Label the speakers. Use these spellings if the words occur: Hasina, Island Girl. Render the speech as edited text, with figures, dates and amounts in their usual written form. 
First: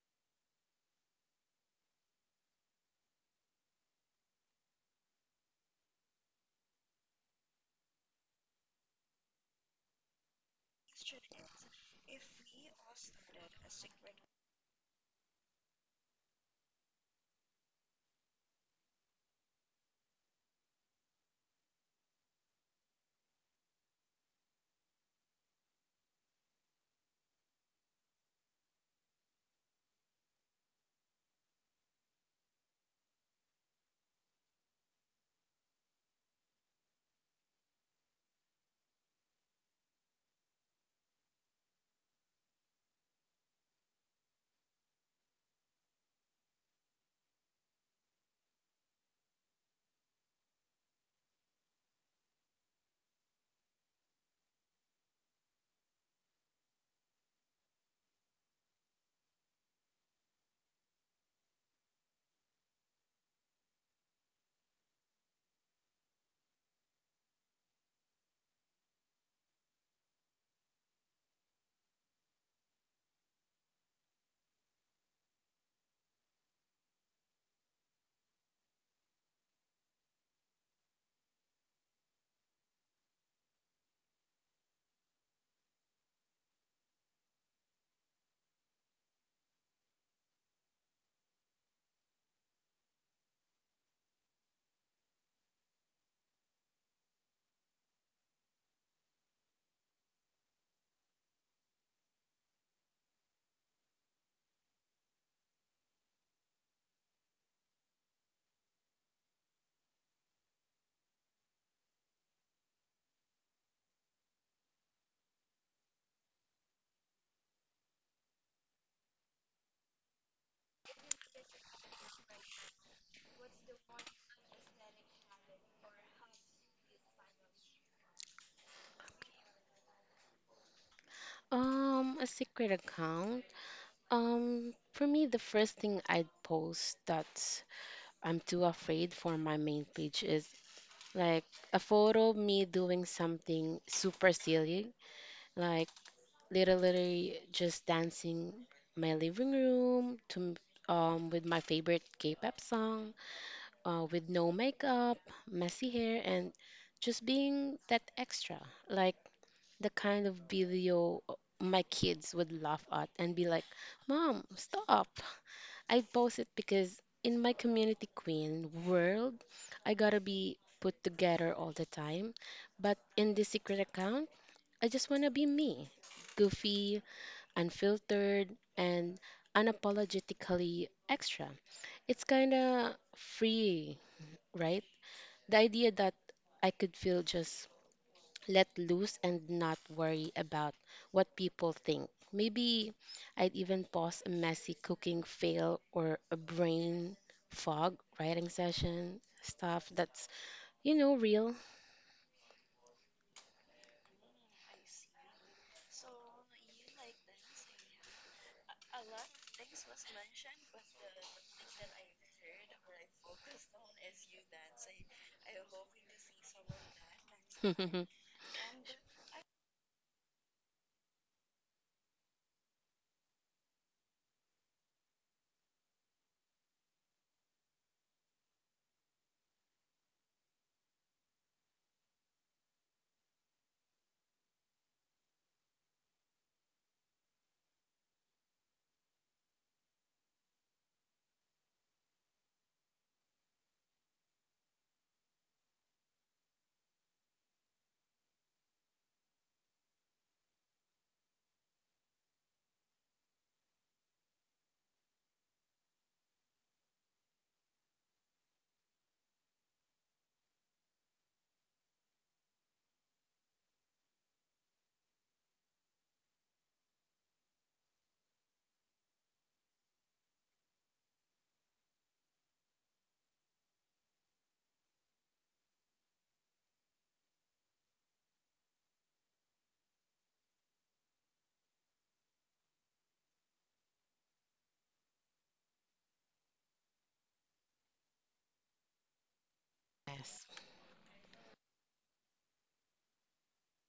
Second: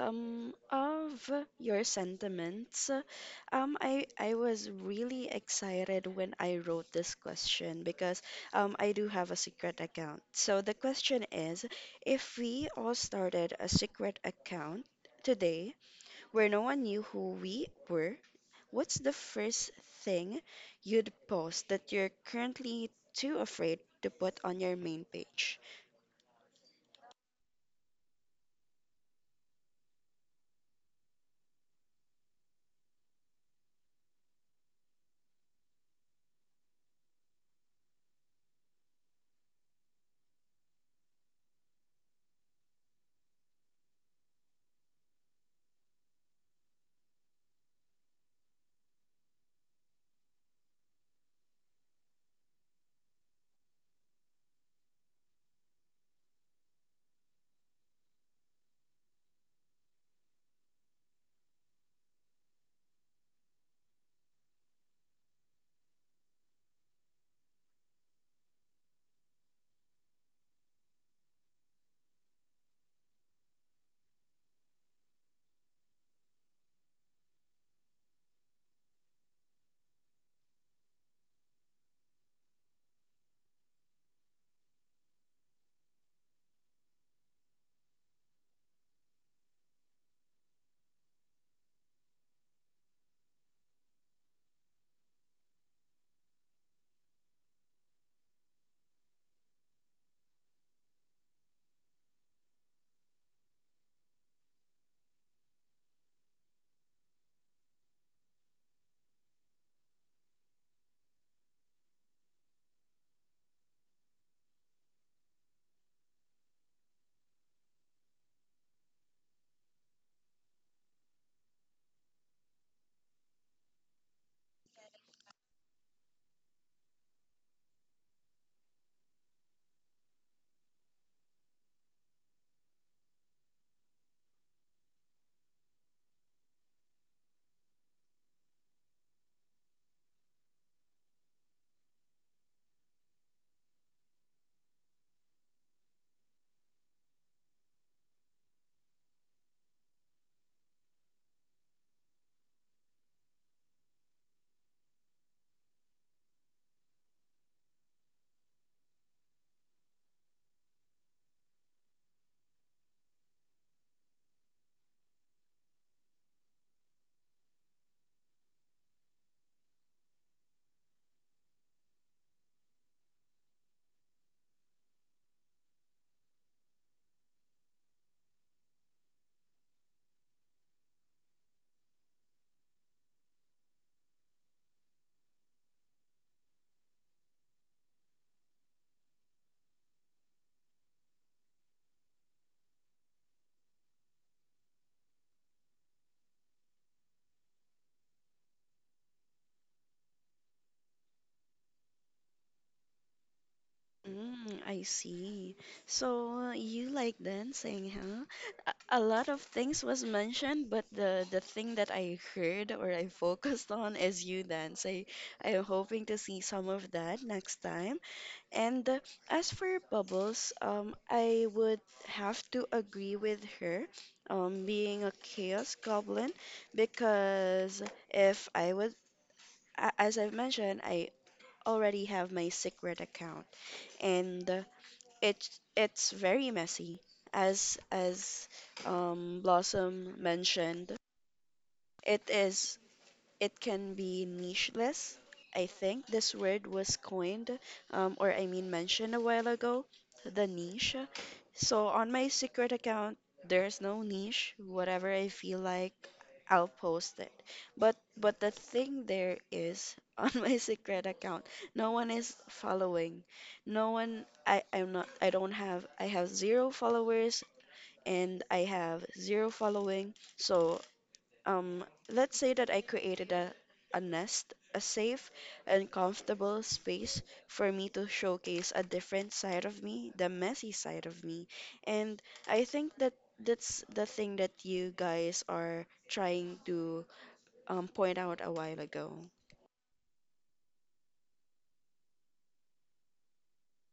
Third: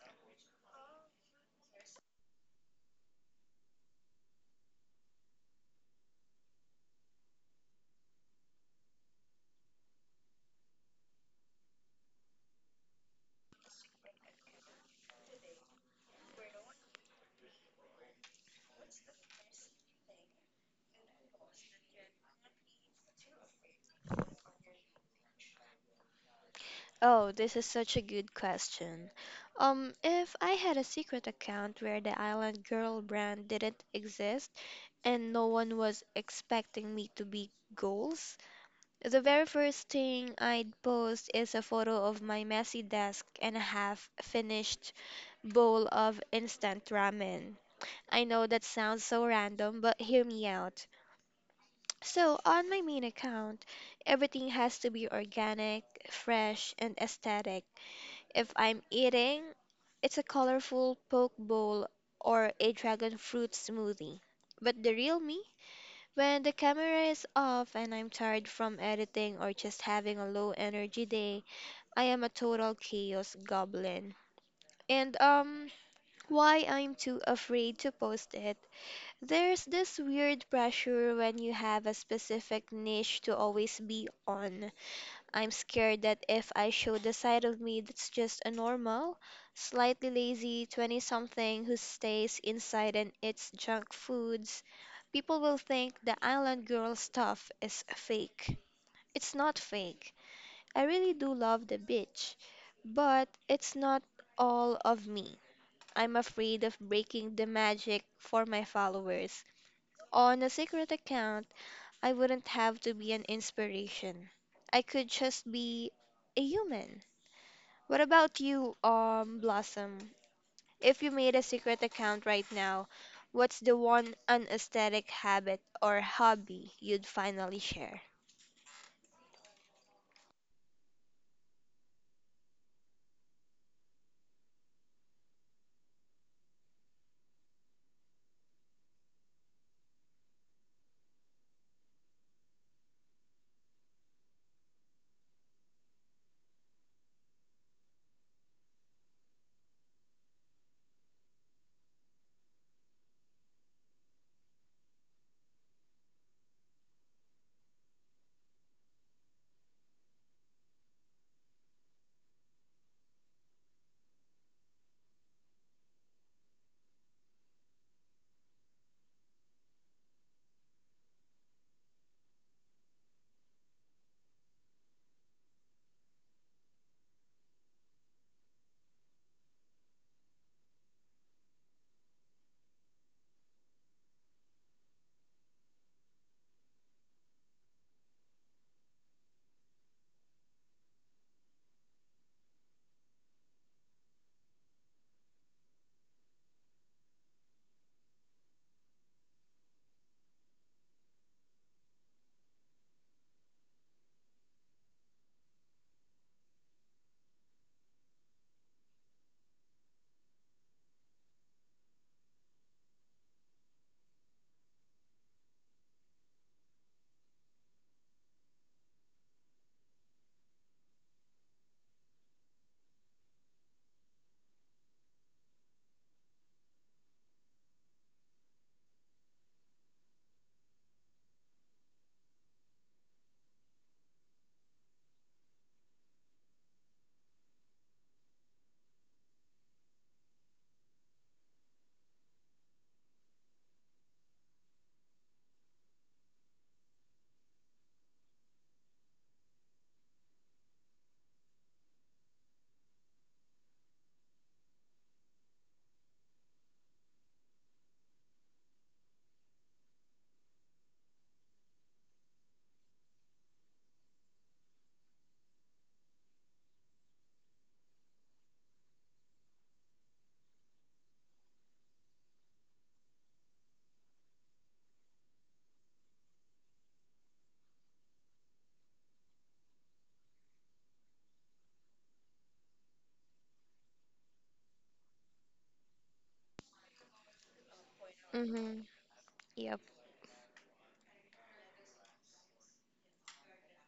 Speaker 1: some of your sentiments, I was really excited when I wrote this question because I do have a secret account. So the question is, if we all started a secret account today where no one knew who we were, what's the first thing you'd post that you're currently too afraid to put on your main page?
Speaker 2: Oh, this is such a good question. If I had a secret account where the Island Girl brand didn't exist and no one was expecting me to be goals, the very first thing I'd post is a photo of my messy desk and a half-finished bowl of instant ramen. I know that sounds so random, but hear me out. So, on my main account, everything has to be organic, fresh, and aesthetic. If I'm eating, it's a colorful poke bowl or a dragon fruit smoothie. But the real me, when the camera is off and I'm tired from editing or just having a low energy day, I am a total chaos goblin. And Why I'm too afraid to post it. There's this weird pressure when you have a specific niche to always be on. I'm scared that if I show the side of me that's just a normal, slightly lazy 20 something who stays inside and eats junk foods, people will think the island girl stuff is fake. It's not fake. I really do love the beach, but it's not all of me. I'm afraid of breaking the magic for my followers. On a secret account, I wouldn't have to be an inspiration. I could just be a human. What about you, Blossom? If you made a secret account right now, what's the one unaesthetic habit or hobby you'd finally share?
Speaker 3: Account. For me, the first thing I'd post that I'm too afraid for my main page is like a photo of me doing something super silly, like literally just dancing my living room to with my favorite K-pop song, with no makeup, messy hair, and just being that extra, like the kind of video my kids would laugh at and be like, "Mom, stop." I post it because in my community queen world, I gotta be put together all the time. But in this secret account, I just wanna be me goofy, unfiltered, and unapologetically extra. It's kinda free, right? The idea that I could feel just let loose and not worry about what people think. Maybe I'd even pause a messy cooking fail or a brain fog writing session, stuff that's, you know, real.
Speaker 1: Mm, I see. So you like dancing, huh? A lot of things was mentioned, but the thing that I heard or I focused on is you dance. I'm hoping to see some of that next time. And as for Bubbles, I would have to agree with her, being a chaos goblin, because if I would, as I've mentioned, I already have my secret account and it's very messy as Blossom mentioned. It is it can be nicheless. I think this word was coined, or I mean mentioned a while ago, the niche. So on my secret account, there's no niche. Whatever I feel like, I'll post it. But the thing there is on my secret account, no one is following. No one. I'm not. I don't have. I have zero followers and I have zero following. So um, let's say that I created a nest, a safe and comfortable space for me to showcase a different side of me, the messy side of me. And I think that that's the thing that you guys are trying to point out a
Speaker 2: Mm-hmm.
Speaker 1: while ago.
Speaker 3: Yes.